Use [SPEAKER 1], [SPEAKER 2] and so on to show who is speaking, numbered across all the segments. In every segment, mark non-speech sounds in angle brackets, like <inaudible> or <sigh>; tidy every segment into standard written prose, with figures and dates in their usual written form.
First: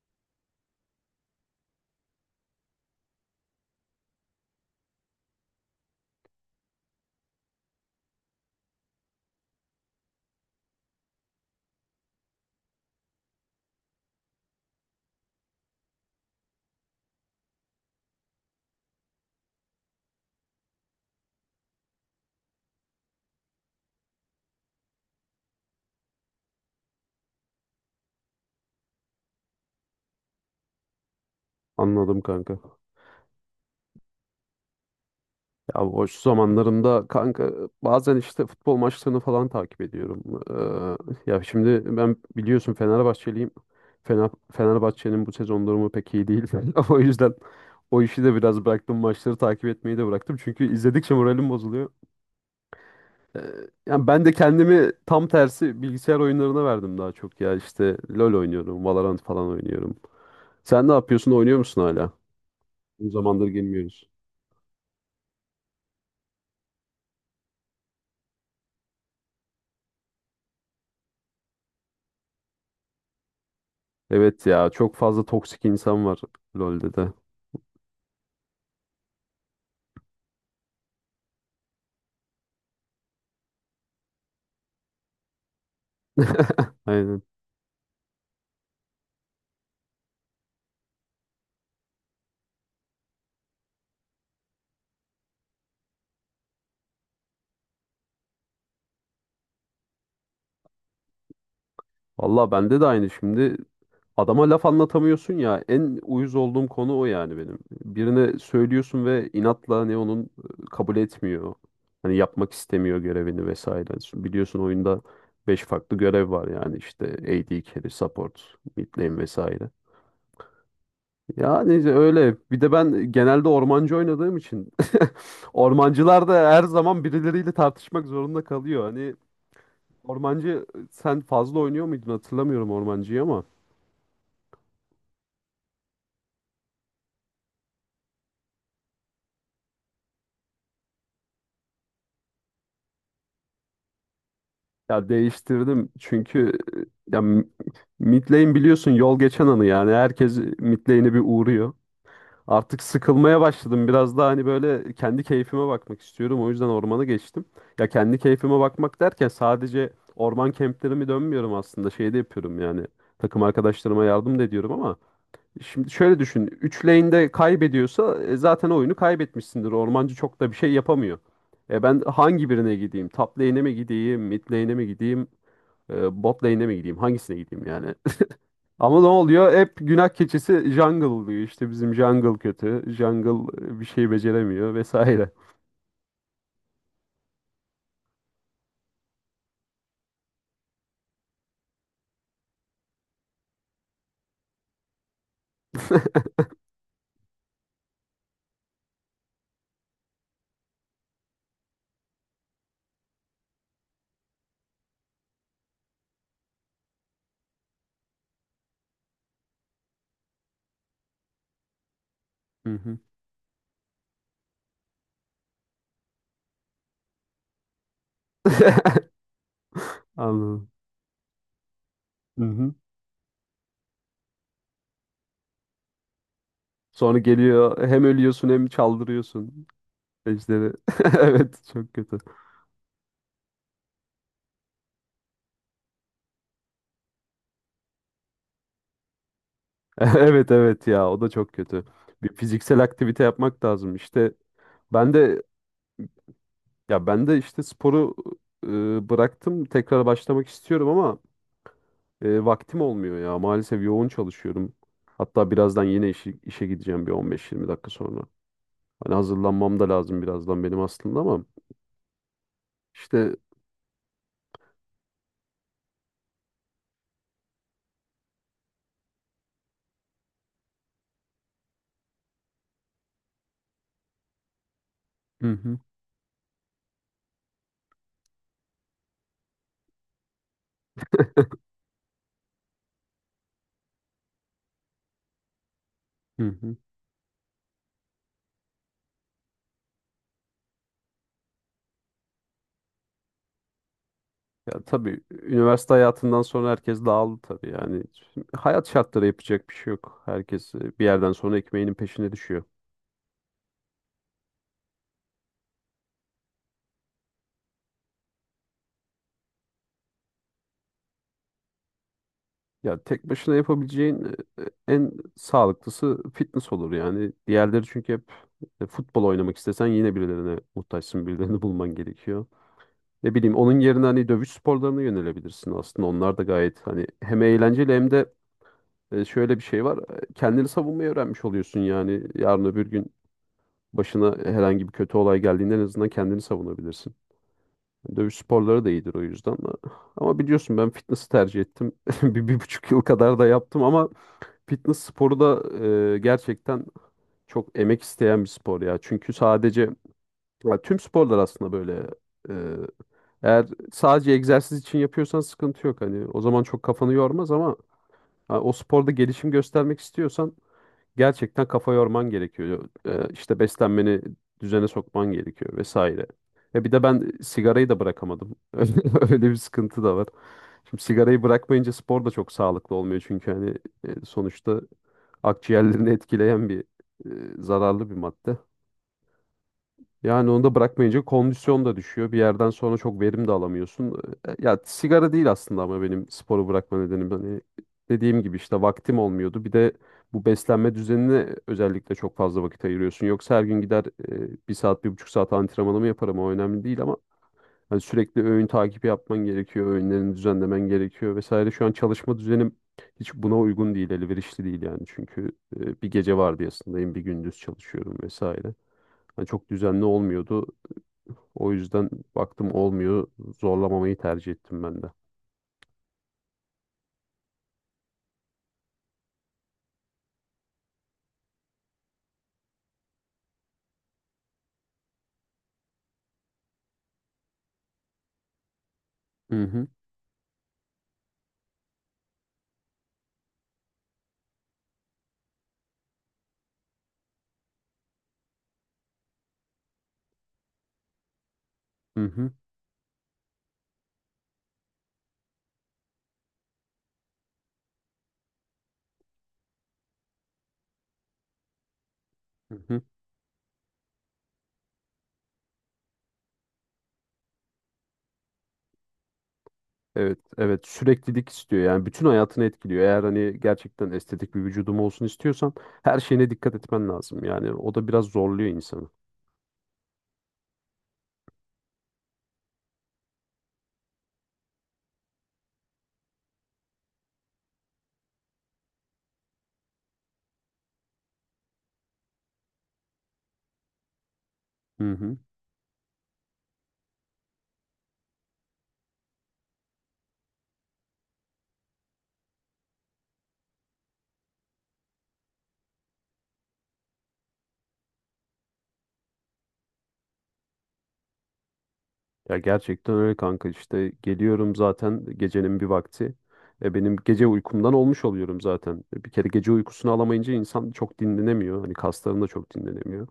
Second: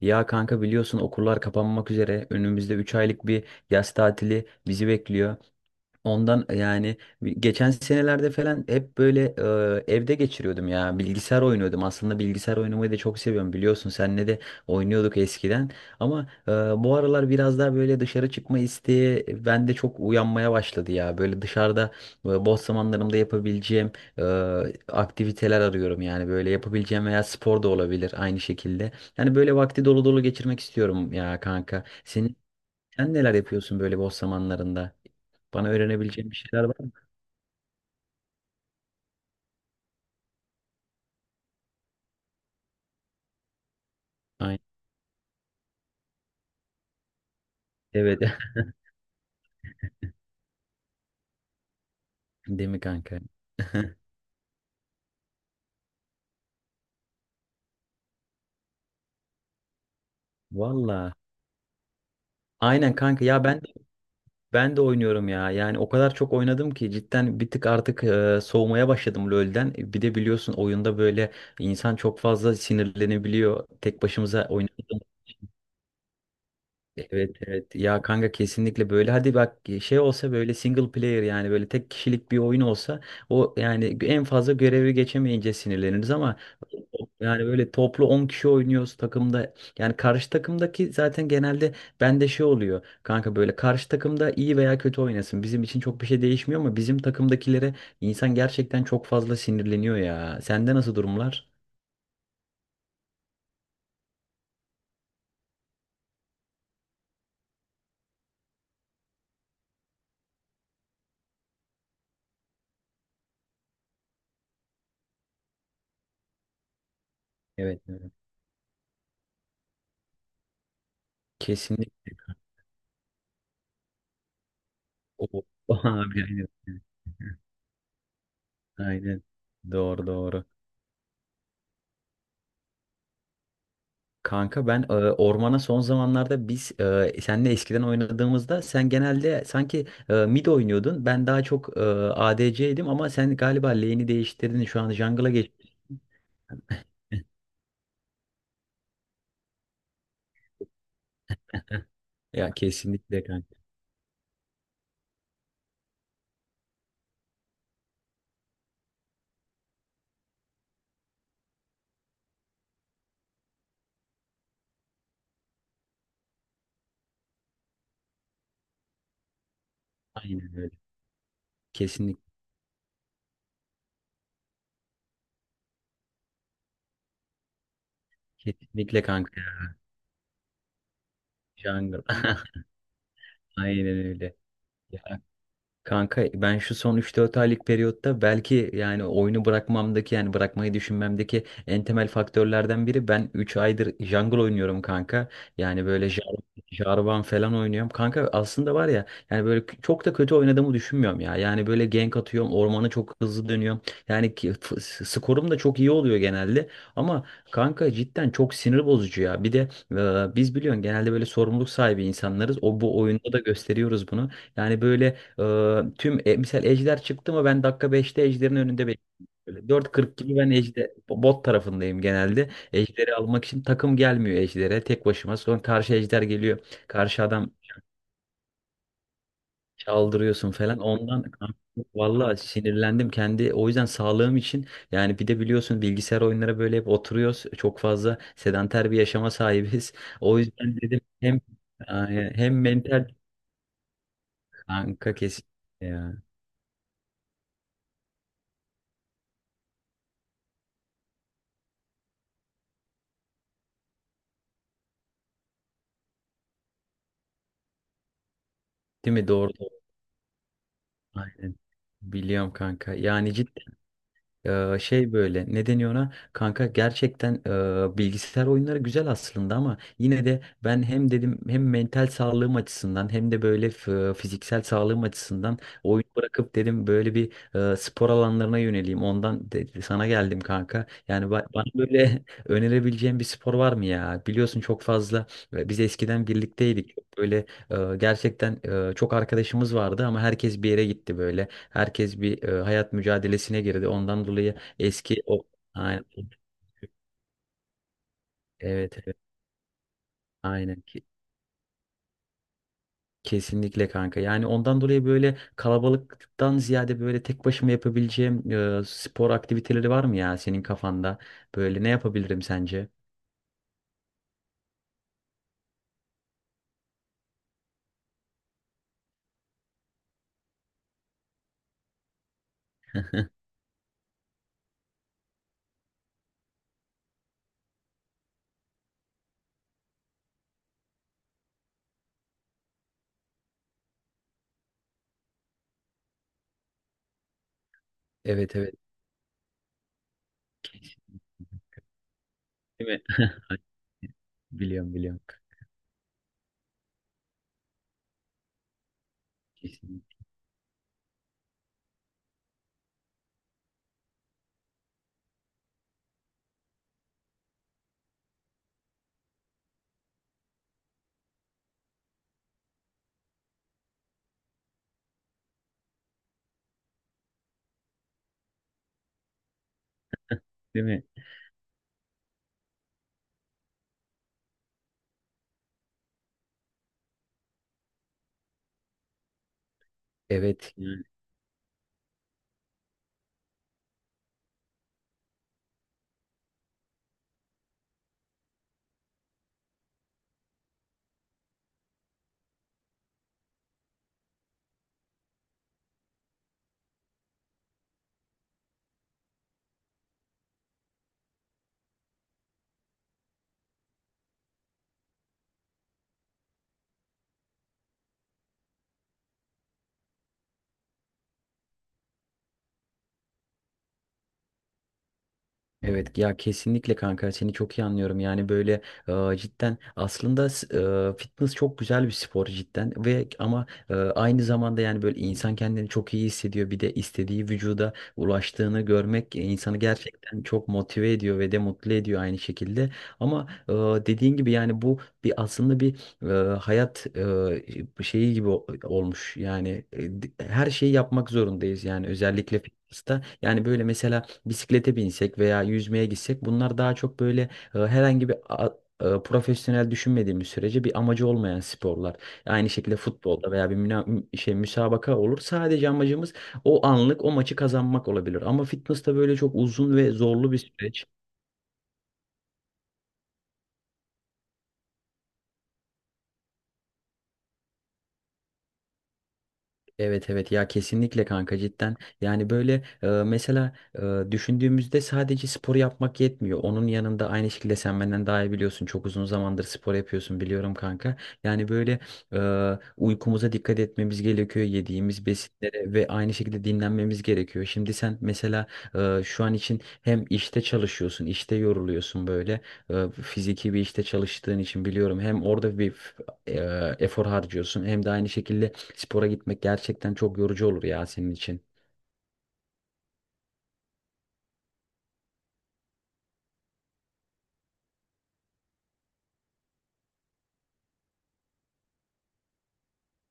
[SPEAKER 1] Ya kanka, biliyorsun, okullar kapanmak üzere. Önümüzde 3 aylık bir yaz tatili bizi bekliyor. Ondan yani geçen senelerde falan hep böyle evde geçiriyordum ya. Bilgisayar oynuyordum. Aslında bilgisayar oynamayı da çok seviyorum, biliyorsun. Seninle de oynuyorduk eskiden. Ama bu aralar biraz daha böyle dışarı çıkma isteği bende çok uyanmaya başladı ya. Böyle dışarıda boş zamanlarımda yapabileceğim e, aktiviteler arıyorum yani. Böyle yapabileceğim veya spor da olabilir aynı şekilde. Yani böyle vakti dolu dolu geçirmek istiyorum ya kanka.
[SPEAKER 2] Anladım
[SPEAKER 1] Senin
[SPEAKER 2] kanka.
[SPEAKER 1] sen neler yapıyorsun böyle boş zamanlarında? Bana
[SPEAKER 2] Ya boş
[SPEAKER 1] öğrenebileceğim bir şeyler var mı?
[SPEAKER 2] zamanlarımda kanka bazen işte futbol maçlarını falan takip ediyorum. Ya şimdi ben biliyorsun Fenerbahçeliyim.
[SPEAKER 1] Aynen.
[SPEAKER 2] Fenerbahçe'nin bu sezon durumu pek iyi değil. <laughs> O yüzden o
[SPEAKER 1] Evet.
[SPEAKER 2] işi de biraz bıraktım.
[SPEAKER 1] <laughs>
[SPEAKER 2] Maçları takip etmeyi de bıraktım. Çünkü izledikçe moralim bozuluyor.
[SPEAKER 1] Değil mi kanka?
[SPEAKER 2] Ee,
[SPEAKER 1] <laughs>
[SPEAKER 2] yani ben de kendimi tam tersi bilgisayar oyunlarına verdim daha çok ya. İşte LoL oynuyorum, Valorant falan oynuyorum. Sen ne
[SPEAKER 1] Valla.
[SPEAKER 2] yapıyorsun? Oynuyor musun hala?
[SPEAKER 1] Aynen
[SPEAKER 2] Uzun
[SPEAKER 1] kanka, ya
[SPEAKER 2] zamandır
[SPEAKER 1] ben
[SPEAKER 2] gelmiyoruz.
[SPEAKER 1] ben de oynuyorum ya. Yani o kadar çok oynadım ki cidden bir tık artık soğumaya başladım LoL'den. Bir de biliyorsun, oyunda böyle insan çok fazla sinirlenebiliyor. Tek başımıza
[SPEAKER 2] Evet ya çok
[SPEAKER 1] oynadık.
[SPEAKER 2] fazla toksik insan var LoL'de de.
[SPEAKER 1] Evet evet ya kanka, kesinlikle. Böyle hadi bak, şey olsa, böyle single player, yani böyle tek kişilik bir oyun olsa, o yani en fazla görevi geçemeyince sinirleniriz ama
[SPEAKER 2] <laughs> Aynen.
[SPEAKER 1] yani böyle toplu 10 kişi oynuyoruz takımda, yani karşı takımdaki zaten genelde, bende şey oluyor kanka, böyle karşı takımda iyi veya kötü oynasın bizim için çok bir şey değişmiyor ama bizim takımdakilere insan gerçekten çok fazla sinirleniyor ya. Sende nasıl durumlar?
[SPEAKER 2] Valla bende de aynı şimdi. Adama laf anlatamıyorsun ya. En uyuz olduğum konu o yani benim. Birine söylüyorsun ve inatla ne onun kabul etmiyor. Hani yapmak istemiyor görevini vesaire. Şimdi biliyorsun oyunda 5 farklı görev var yani işte AD
[SPEAKER 1] Evet,
[SPEAKER 2] carry,
[SPEAKER 1] evet.
[SPEAKER 2] support, mid lane vesaire. Ya neyse
[SPEAKER 1] Kesinlikle.
[SPEAKER 2] öyle. Bir de ben genelde ormancı oynadığım için
[SPEAKER 1] O
[SPEAKER 2] <laughs>
[SPEAKER 1] <laughs> abi,
[SPEAKER 2] ormancılar
[SPEAKER 1] aynen.
[SPEAKER 2] da her zaman birileriyle tartışmak zorunda kalıyor. Hani
[SPEAKER 1] Aynen. Doğru doğru.
[SPEAKER 2] ormancı sen fazla oynuyor muydun hatırlamıyorum ormancıyı ama
[SPEAKER 1] Kanka ben ormana son zamanlarda biz senle eskiden oynadığımızda sen genelde sanki mid oynuyordun. Ben daha çok ADC'ydim ama sen galiba lane'i değiştirdin. Şu an
[SPEAKER 2] ya
[SPEAKER 1] jungle'a geç.
[SPEAKER 2] değiştirdim çünkü ya mid lane biliyorsun yol geçen anı, yani herkes mid lane'e bir uğruyor.
[SPEAKER 1] Ya
[SPEAKER 2] Artık
[SPEAKER 1] kesinlikle
[SPEAKER 2] sıkılmaya
[SPEAKER 1] kanka.
[SPEAKER 2] başladım. Biraz daha hani böyle kendi keyfime bakmak istiyorum. O yüzden ormana geçtim. Ya kendi keyfime bakmak derken sadece orman kemplerimi dönmüyorum aslında. Şey de yapıyorum yani. Takım arkadaşlarıma yardım da ediyorum ama şimdi şöyle düşün. 3 lane'de kaybediyorsa zaten oyunu kaybetmişsindir. Ormancı çok da bir
[SPEAKER 1] Aynen
[SPEAKER 2] şey
[SPEAKER 1] öyle.
[SPEAKER 2] yapamıyor. E ben
[SPEAKER 1] Kesinlikle,
[SPEAKER 2] hangi birine gideyim? Top lane'e mi gideyim? Mid lane'e mi gideyim? Bot lane'e mi gideyim? Hangisine gideyim yani? Ama
[SPEAKER 1] kesinlikle
[SPEAKER 2] ne
[SPEAKER 1] kanka,
[SPEAKER 2] oluyor?
[SPEAKER 1] ya.
[SPEAKER 2] Hep günah keçisi jungle oluyor. İşte bizim
[SPEAKER 1] Jungle.
[SPEAKER 2] jungle
[SPEAKER 1] <laughs>
[SPEAKER 2] kötü. Jungle bir
[SPEAKER 1] Aynen
[SPEAKER 2] şey
[SPEAKER 1] öyle.
[SPEAKER 2] beceremiyor
[SPEAKER 1] Ya
[SPEAKER 2] vesaire.
[SPEAKER 1] kanka, ben şu son üç dört aylık periyotta belki, yani oyunu bırakmamdaki, yani bırakmayı düşünmemdeki en temel faktörlerden biri, ben 3 aydır jungle oynuyorum kanka. Yani böyle Jarvan falan oynuyorum. Kanka aslında var ya, yani böyle çok da kötü oynadığımı düşünmüyorum ya. Yani böyle gank atıyorum, ormanı çok hızlı dönüyorum. Yani skorum da çok iyi oluyor genelde. Ama kanka cidden çok sinir bozucu ya. Bir de biz biliyorsun genelde böyle sorumluluk sahibi insanlarız.
[SPEAKER 2] Hı
[SPEAKER 1] O
[SPEAKER 2] hı.
[SPEAKER 1] bu oyunda da gösteriyoruz bunu. Yani böyle tüm misal Ejder çıktı mı, ben dakika 5'te Ejder'in önünde
[SPEAKER 2] <laughs>
[SPEAKER 1] bekliyorum. Böyle 4.40 gibi ben
[SPEAKER 2] Anladım.
[SPEAKER 1] Ejder bot tarafındayım
[SPEAKER 2] Hı
[SPEAKER 1] genelde.
[SPEAKER 2] hı.
[SPEAKER 1] Ejder'i almak için takım gelmiyor, Ejder'e tek başıma. Sonra karşı Ejder geliyor.
[SPEAKER 2] Sonra
[SPEAKER 1] Karşı adam
[SPEAKER 2] geliyor hem ölüyorsun hem çaldırıyorsun
[SPEAKER 1] çaldırıyorsun
[SPEAKER 2] ejderi.
[SPEAKER 1] falan.
[SPEAKER 2] <laughs>
[SPEAKER 1] Ondan
[SPEAKER 2] Evet
[SPEAKER 1] <laughs>
[SPEAKER 2] çok kötü.
[SPEAKER 1] vallahi sinirlendim kendi. O yüzden sağlığım için, yani bir de biliyorsun bilgisayar oyunlara böyle hep oturuyoruz. Çok fazla sedanter bir yaşama sahibiz.
[SPEAKER 2] <laughs>
[SPEAKER 1] <laughs> O
[SPEAKER 2] Evet
[SPEAKER 1] yüzden
[SPEAKER 2] evet
[SPEAKER 1] dedim
[SPEAKER 2] ya o da
[SPEAKER 1] hem
[SPEAKER 2] çok kötü. Bir
[SPEAKER 1] hem
[SPEAKER 2] fiziksel
[SPEAKER 1] mental
[SPEAKER 2] aktivite yapmak lazım. İşte
[SPEAKER 1] kanka,
[SPEAKER 2] ben de
[SPEAKER 1] kesin ya.
[SPEAKER 2] ya ben de işte sporu bıraktım. Tekrar başlamak istiyorum ama E, vaktim olmuyor ya. Maalesef yoğun çalışıyorum. Hatta birazdan yine işe gideceğim bir 15-20 dakika sonra.
[SPEAKER 1] Değil
[SPEAKER 2] Hani
[SPEAKER 1] mi? Doğru.
[SPEAKER 2] hazırlanmam da lazım birazdan benim aslında ama
[SPEAKER 1] Aynen. Biliyorum kanka.
[SPEAKER 2] işte.
[SPEAKER 1] Yani ciddi şey, böyle ne deniyor ona? Kanka gerçekten bilgisayar oyunları güzel aslında, ama yine de ben hem dedim, hem mental sağlığım açısından hem de böyle fiziksel sağlığım
[SPEAKER 2] Hı
[SPEAKER 1] açısından
[SPEAKER 2] hı,
[SPEAKER 1] oyun bırakıp dedim böyle bir spor alanlarına yöneleyim. Ondan sana geldim kanka. Yani bana böyle <laughs> önerebileceğin bir spor var mı ya? Biliyorsun çok fazla biz eskiden
[SPEAKER 2] hı hı.
[SPEAKER 1] birlikteydik. Böyle gerçekten çok arkadaşımız vardı ama herkes bir yere gitti böyle. Herkes bir hayat mücadelesine girdi. Ondan dolayı
[SPEAKER 2] Ya tabii
[SPEAKER 1] eski o,
[SPEAKER 2] üniversite
[SPEAKER 1] aynen.
[SPEAKER 2] hayatından sonra herkes dağıldı tabii yani. Hayat
[SPEAKER 1] Evet, evet.
[SPEAKER 2] şartları, yapacak bir şey yok. Herkes
[SPEAKER 1] Aynen.
[SPEAKER 2] bir yerden sonra ekmeğinin peşine düşüyor.
[SPEAKER 1] Kesinlikle kanka. Yani ondan dolayı böyle kalabalıktan ziyade böyle tek başıma yapabileceğim spor aktiviteleri var mı ya senin kafanda? Böyle ne yapabilirim sence?
[SPEAKER 2] Ya tek başına yapabileceğin en sağlıklısı fitness olur yani. Diğerleri çünkü hep futbol oynamak istesen yine birilerine muhtaçsın, birilerini <laughs> bulman gerekiyor. Ne
[SPEAKER 1] <laughs>
[SPEAKER 2] bileyim, onun yerine hani dövüş sporlarına yönelebilirsin aslında. Onlar da gayet hani hem eğlenceli hem de şöyle bir şey var. Kendini savunmayı öğrenmiş oluyorsun yani. Yarın öbür gün başına herhangi bir kötü olay geldiğinde en azından kendini savunabilirsin. Dövüş
[SPEAKER 1] Evet evet.
[SPEAKER 2] sporları da iyidir o yüzden. Ama biliyorsun ben fitness'ı tercih ettim. <laughs> Bir, bir buçuk
[SPEAKER 1] Değil
[SPEAKER 2] yıl
[SPEAKER 1] mi?
[SPEAKER 2] kadar da yaptım ama
[SPEAKER 1] Biliyorum,
[SPEAKER 2] fitness
[SPEAKER 1] biliyorum.
[SPEAKER 2] sporu da gerçekten çok emek isteyen bir spor ya. Çünkü sadece
[SPEAKER 1] Kesinlikle.
[SPEAKER 2] ya tüm sporlar aslında böyle. E, Eğer sadece egzersiz için yapıyorsan sıkıntı yok. Hani o zaman çok kafanı yormaz ama ha, o sporda gelişim göstermek istiyorsan gerçekten kafa yorman gerekiyor. İşte beslenmeni düzene sokman gerekiyor vesaire. Bir de ben sigarayı da bırakamadım. <laughs> Öyle bir sıkıntı da var.
[SPEAKER 1] Değil mi?
[SPEAKER 2] Şimdi sigarayı bırakmayınca spor da çok sağlıklı olmuyor, çünkü hani sonuçta akciğerlerini etkileyen bir zararlı bir madde. Yani onu da
[SPEAKER 1] Evet.
[SPEAKER 2] bırakmayınca kondisyon da düşüyor. Bir yerden sonra çok verim de alamıyorsun. Ya sigara değil aslında ama benim sporu bırakma nedenim, hani dediğim gibi, işte vaktim olmuyordu. Bir de bu beslenme düzenine özellikle çok fazla vakit ayırıyorsun. Yoksa her gün gider bir saat, 1,5 saat antrenmanımı yaparım. O önemli değil ama hani sürekli öğün takibi yapman gerekiyor, öğünlerini düzenlemen gerekiyor vesaire. Şu an çalışma düzenim hiç buna uygun değil, elverişli değil yani. Çünkü bir gece vardiyasındayım, bir gündüz çalışıyorum vesaire. Hani çok düzenli olmuyordu. O yüzden baktım olmuyor, zorlamamayı tercih ettim ben de.
[SPEAKER 1] Evet ya kesinlikle kanka, seni çok iyi anlıyorum, yani böyle cidden aslında fitness çok güzel bir spor cidden ve, ama aynı zamanda yani böyle insan kendini çok iyi hissediyor, bir de istediği vücuda ulaştığını görmek
[SPEAKER 2] Hı
[SPEAKER 1] insanı
[SPEAKER 2] hı,
[SPEAKER 1] gerçekten çok motive ediyor ve de mutlu ediyor aynı şekilde, ama dediğin gibi yani bu bir, aslında bir hayat şeyi gibi olmuş yani her şeyi yapmak zorundayız yani
[SPEAKER 2] hı hı,
[SPEAKER 1] özellikle fitness'ta, yani böyle mesela bisiklete binsek veya yüzmeye gitsek bunlar daha çok böyle herhangi bir profesyonel düşünmediğimiz sürece bir amacı olmayan sporlar. Aynı
[SPEAKER 2] hı
[SPEAKER 1] şekilde
[SPEAKER 2] hı.
[SPEAKER 1] futbolda veya bir şey müsabaka olur. Sadece amacımız o anlık o maçı kazanmak olabilir. Ama fitness'ta böyle çok uzun ve
[SPEAKER 2] Evet,
[SPEAKER 1] zorlu bir
[SPEAKER 2] evet,
[SPEAKER 1] süreç.
[SPEAKER 2] süreklilik istiyor yani, bütün hayatını etkiliyor. Eğer hani gerçekten estetik bir vücudum olsun istiyorsan her şeyine dikkat etmen lazım. Yani o da biraz zorluyor insanı.
[SPEAKER 1] Evet evet ya kesinlikle kanka cidden, yani böyle mesela düşündüğümüzde sadece spor yapmak yetmiyor, onun yanında aynı şekilde sen benden daha iyi biliyorsun, çok uzun zamandır spor yapıyorsun biliyorum kanka, yani böyle e, uykumuza dikkat etmemiz gerekiyor,
[SPEAKER 2] Hı
[SPEAKER 1] yediğimiz
[SPEAKER 2] hı.
[SPEAKER 1] besinlere, ve aynı şekilde dinlenmemiz gerekiyor. Şimdi sen mesela şu an için hem işte çalışıyorsun, işte yoruluyorsun böyle fiziki bir işte çalıştığın için biliyorum, hem orada bir efor harcıyorsun. Hem de aynı şekilde spora gitmek gerçekten çok yorucu olur ya senin için.
[SPEAKER 2] Ya gerçekten öyle kanka, işte geliyorum zaten gecenin bir vakti. Benim gece uykumdan olmuş oluyorum zaten. E bir kere gece uykusunu alamayınca insan çok dinlenemiyor. Hani kasların da çok dinlenemiyor.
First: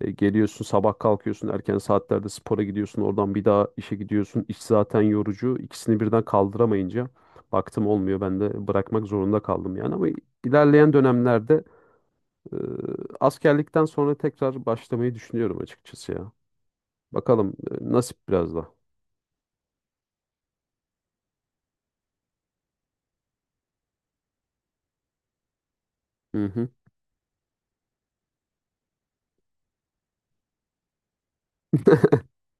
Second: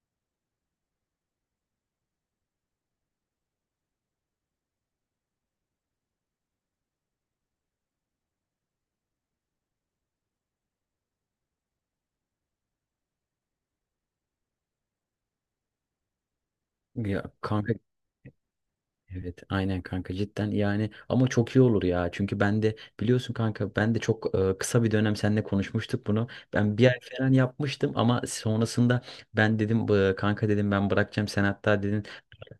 [SPEAKER 2] Geliyorsun sabah, kalkıyorsun erken saatlerde spora gidiyorsun. Oradan bir daha işe gidiyorsun. İş zaten yorucu. İkisini birden kaldıramayınca baktım olmuyor. Ben de bırakmak zorunda kaldım yani. Ama ilerleyen dönemlerde e, askerlikten sonra tekrar başlamayı düşünüyorum açıkçası ya.
[SPEAKER 1] Ya
[SPEAKER 2] Bakalım
[SPEAKER 1] kanka,
[SPEAKER 2] nasip biraz da.
[SPEAKER 1] evet aynen kanka cidden, yani ama çok iyi olur ya. Çünkü ben de, biliyorsun kanka, ben de çok kısa bir dönem seninle konuşmuştuk bunu.
[SPEAKER 2] Hı hı.
[SPEAKER 1] Ben bir ay falan yapmıştım ama sonrasında ben dedim, "Bu, kanka", dedim, "ben bırakacağım." Sen hatta dedin,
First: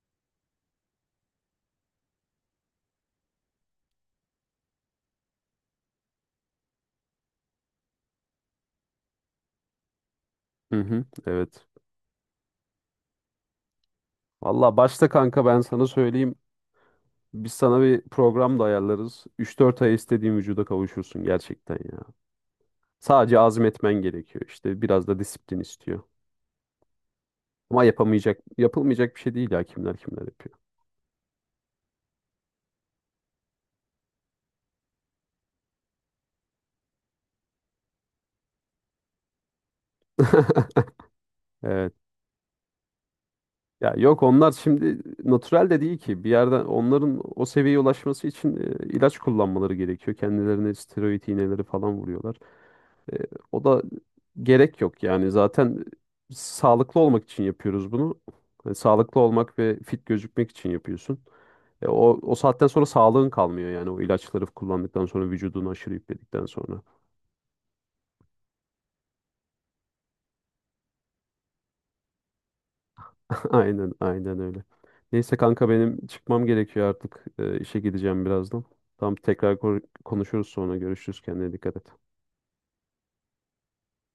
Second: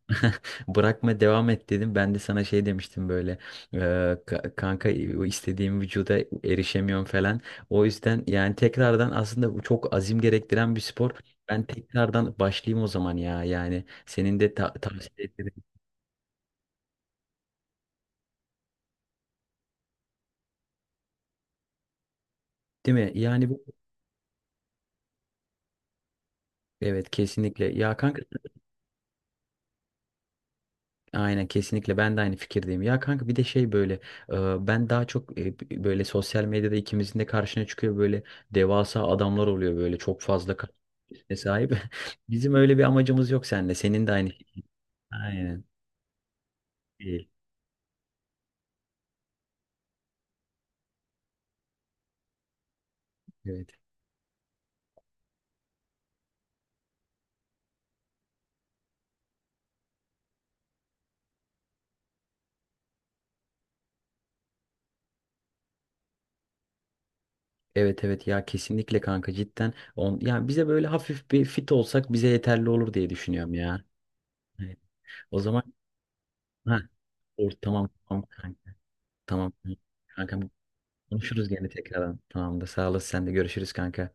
[SPEAKER 1] <laughs> "Bırakma, devam et", dedim. Ben de sana şey demiştim böyle: "Ee, "Kanka, o istediğim vücuda erişemiyorum" falan. O yüzden yani tekrardan, aslında bu çok azim gerektiren
[SPEAKER 2] Hı
[SPEAKER 1] bir
[SPEAKER 2] hı,
[SPEAKER 1] spor. Ben
[SPEAKER 2] evet.
[SPEAKER 1] tekrardan başlayayım o zaman ya. Yani senin de
[SPEAKER 2] Valla başta
[SPEAKER 1] tavsiye
[SPEAKER 2] kanka
[SPEAKER 1] ederim.
[SPEAKER 2] ben sana söyleyeyim. Biz sana bir program da ayarlarız. 3-4 ay istediğin vücuda kavuşursun gerçekten ya.
[SPEAKER 1] Değil mi?
[SPEAKER 2] Sadece
[SPEAKER 1] Yani bu,
[SPEAKER 2] azmetmen gerekiyor. İşte biraz da disiplin istiyor.
[SPEAKER 1] evet, kesinlikle.
[SPEAKER 2] Ama
[SPEAKER 1] Ya kanka,
[SPEAKER 2] yapamayacak, yapılmayacak bir şey değil ya, kimler kimler yapıyor.
[SPEAKER 1] aynen, kesinlikle, ben de aynı fikirdeyim. Ya kanka, bir de şey, böyle ben daha çok, böyle sosyal medyada ikimizin de karşına çıkıyor, böyle devasa adamlar oluyor, böyle çok fazla
[SPEAKER 2] <laughs>
[SPEAKER 1] kitlesine sahip.
[SPEAKER 2] Evet.
[SPEAKER 1] <laughs> Bizim öyle bir amacımız yok seninle.
[SPEAKER 2] Ya
[SPEAKER 1] Senin de
[SPEAKER 2] yok,
[SPEAKER 1] aynı şey.
[SPEAKER 2] onlar şimdi
[SPEAKER 1] Aynen.
[SPEAKER 2] natürel de değil ki. Bir yerden onların
[SPEAKER 1] Değil.
[SPEAKER 2] o seviyeye ulaşması için ilaç kullanmaları gerekiyor. Kendilerine steroid iğneleri falan vuruyorlar. E, o,
[SPEAKER 1] Evet.
[SPEAKER 2] da gerek yok yani, zaten sağlıklı olmak için yapıyoruz bunu. Hani sağlıklı olmak ve fit gözükmek için yapıyorsun. E, o, o saatten sonra sağlığın kalmıyor yani, o ilaçları kullandıktan sonra, vücudunu aşırı yükledikten sonra.
[SPEAKER 1] Evet evet ya kesinlikle kanka cidden. Yani bize böyle hafif bir fit olsak bize yeterli olur diye
[SPEAKER 2] <laughs>
[SPEAKER 1] düşünüyorum ya.
[SPEAKER 2] Aynen aynen öyle.
[SPEAKER 1] Evet.
[SPEAKER 2] Neyse
[SPEAKER 1] O zaman
[SPEAKER 2] kanka, benim çıkmam
[SPEAKER 1] ha,
[SPEAKER 2] gerekiyor artık. İşe
[SPEAKER 1] tamam tamam
[SPEAKER 2] gideceğim birazdan.
[SPEAKER 1] kanka.
[SPEAKER 2] Tamam,
[SPEAKER 1] Tamam.
[SPEAKER 2] tekrar
[SPEAKER 1] Tamam
[SPEAKER 2] konuşuruz
[SPEAKER 1] kanka,
[SPEAKER 2] sonra, görüşürüz,
[SPEAKER 1] konuşuruz
[SPEAKER 2] kendine
[SPEAKER 1] gene
[SPEAKER 2] dikkat et.
[SPEAKER 1] tekrardan. Tamam da, sağ olasın, sen de görüşürüz kanka.